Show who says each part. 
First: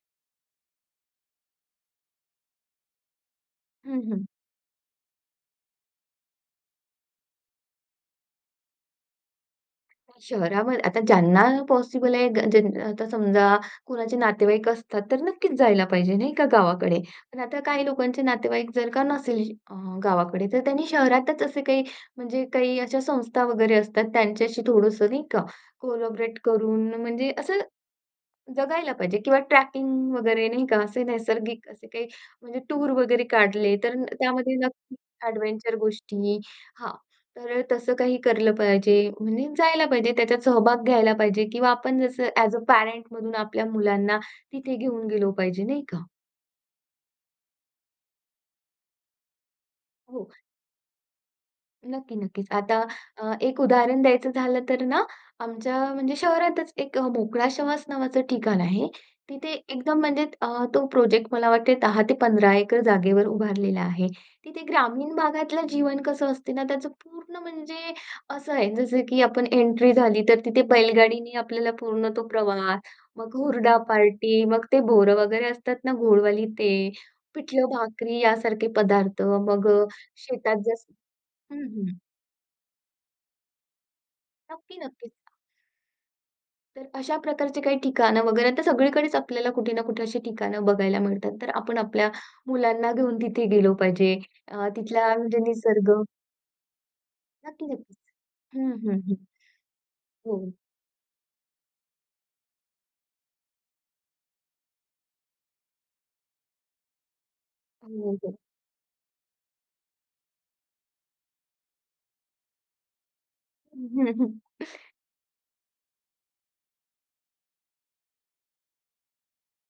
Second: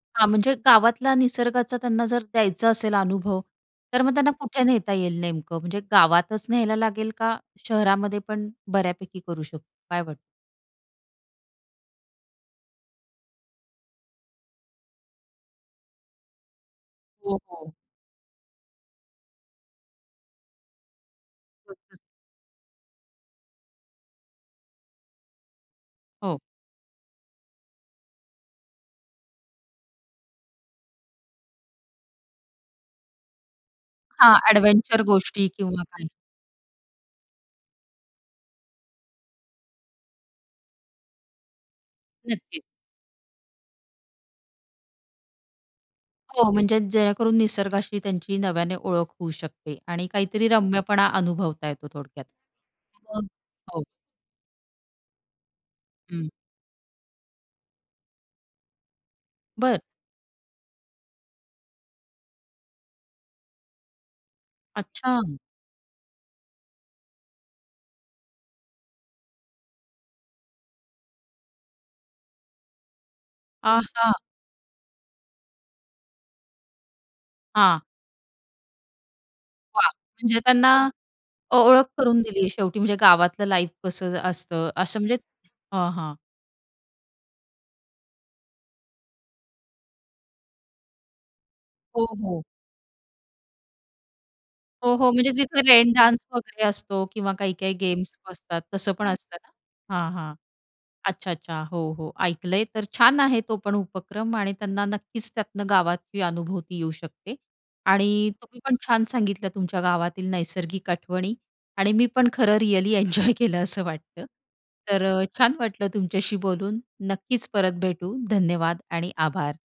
Speaker 1: हां, म्हणजे गावातला निसर्गाचा त्यांना जर द्यायचा असेल अनुभव, तर
Speaker 2: हं,
Speaker 1: मग
Speaker 2: हं.
Speaker 1: त्यांना कुठे नेता येईल नेमकं? म्हणजे गावातच न्यायला लागेल, का शहरामध्ये पण बऱ्यापैकी करू शकतो? काय वाटतं?
Speaker 2: शहरावर आता ज्यांना पॉसिबल आहे, ग ज्यान आता समजा कोणाचे नातेवाईक असतात, तर नक्कीच जायला पाहिजे, नाही का, गावाकडे.
Speaker 1: हो,
Speaker 2: पण आता
Speaker 1: हो.
Speaker 2: काही लोकांचे नातेवाईक जर का नसेल अ, गावाकडे, तर त्यांनी शहरातच असे काही,
Speaker 1: नक्कीच.
Speaker 2: म्हणजे काही अशा संस्था वगैरे असतात, त्यांच्याशी थोडंसं नाही का कोलॅबोरेट
Speaker 1: हो.
Speaker 2: करून, म्हणजे असं जगायला पाहिजे, किंवा ट्रॅकिंग वगैरे, नाही का. असे नैसर्गिक असे काही म्हणजे टूर वगैरे काढले, तर
Speaker 1: हां,
Speaker 2: त्यामध्ये नक्की
Speaker 1: एडव्हेंचर गोष्टी
Speaker 2: एडव्हेंचर
Speaker 1: किंवा काय.
Speaker 2: गोष्टी. हां, तर तसं काही केलं पाहिजे. म्हणजे जायला पाहिजे, त्याच्यात सहभाग घ्यायला पाहिजे, किंवा आपण जसं ॲज अ,
Speaker 1: नक्कीच.
Speaker 2: पॅरेंटमधून आपल्या मुलांना तिथे घेऊन गेलो पाहिजे, नाही का.
Speaker 1: हो, म्हणजे जेणेकरून निसर्गाशी त्यांची नव्याने ओळख होऊ शकते, आणि
Speaker 2: हो.
Speaker 1: काहीतरी रम्यपणा अनुभवता येतो. थोडक्यात,
Speaker 2: नक्की-नक्कीच. आता
Speaker 1: मग
Speaker 2: अ, एक
Speaker 1: हो.
Speaker 2: उदाहरण द्यायचं झालं तर ना, आमच्या म्हणजे
Speaker 1: हं.
Speaker 2: शहरातच एक "मोकळा श्वास" नावाचं ठिकाण आहे. तिथे
Speaker 1: बरं.
Speaker 2: एकदम म्हणजे अ, तो प्रोजेक्ट मला वाटते 10-15 एकर जागेवर उभारलेला आहे. तिथे ग्रामीण
Speaker 1: अच्छा.
Speaker 2: भागातलं जीवन कसं असते ना, त्याचं पूर्ण म्हणजे असं आहे, जसं की आपण एंट्री झाली, तर तिथे बैलगाडीने आपल्याला पूर्ण तो प्रवास. मग
Speaker 1: आ
Speaker 2: हुरडा
Speaker 1: हां.
Speaker 2: पार्टी, मग ते बोरं वगैरे असतात ना गोडवाली ते,
Speaker 1: हां.
Speaker 2: पिठलं-भाकरी यासारखे पदार्थ. मग अ,
Speaker 1: वाह! म्हणजे
Speaker 2: शेतात
Speaker 1: त्यांना
Speaker 2: जसं
Speaker 1: अ,
Speaker 2: हं,
Speaker 1: ओळख
Speaker 2: हं.
Speaker 1: करून दिली शेवटी, म्हणजे गावातलं लाईफ कसं असतं,
Speaker 2: नक्की.
Speaker 1: असं.
Speaker 2: नक्कीच.
Speaker 1: म्हणजे हां, हां.
Speaker 2: तर अशा प्रकारचे काही ठिकाण वगैरे आता सगळीकडेच आपल्याला कुठे ना कुठे अशी ठिकाणं बघायला मिळतात. तर आपण
Speaker 1: हो,
Speaker 2: आपल्या
Speaker 1: हो.
Speaker 2: मुलांना घेऊन तिथे गेलो पाहिजे. अ,
Speaker 1: हो, हो.
Speaker 2: तिथला
Speaker 1: म्हणजे
Speaker 2: म्हणजे
Speaker 1: तिथं रेन
Speaker 2: निसर्ग.
Speaker 1: डान्स वगैरे असतो, किंवा
Speaker 2: नक्की
Speaker 1: काही-काही
Speaker 2: नक्कीच.
Speaker 1: गेम्स असतात,
Speaker 2: हं,
Speaker 1: तसं
Speaker 2: हं,
Speaker 1: पण
Speaker 2: हं.
Speaker 1: असतं ना. हां, हां.
Speaker 2: हो.
Speaker 1: अच्छा. अच्छा. हो, हो, ऐकलंय, तर छान आहे तो पण उपक्रम. आणि त्यांना नक्कीच त्यातनं गावात ही अनुभूती येऊ शकते. आणि
Speaker 2: [unintelligible]
Speaker 1: तुम्ही पण छान सांगितलं तुमच्या गावातील नैसर्गिक आठवणी. आणि मी पण खरं रिअली एन्जॉय केलं, असं वाटतं. तर अ, छान वाटलं तुमच्याशी बोलून. नक्कीच परत भेटू. धन्यवाद आणि आभार.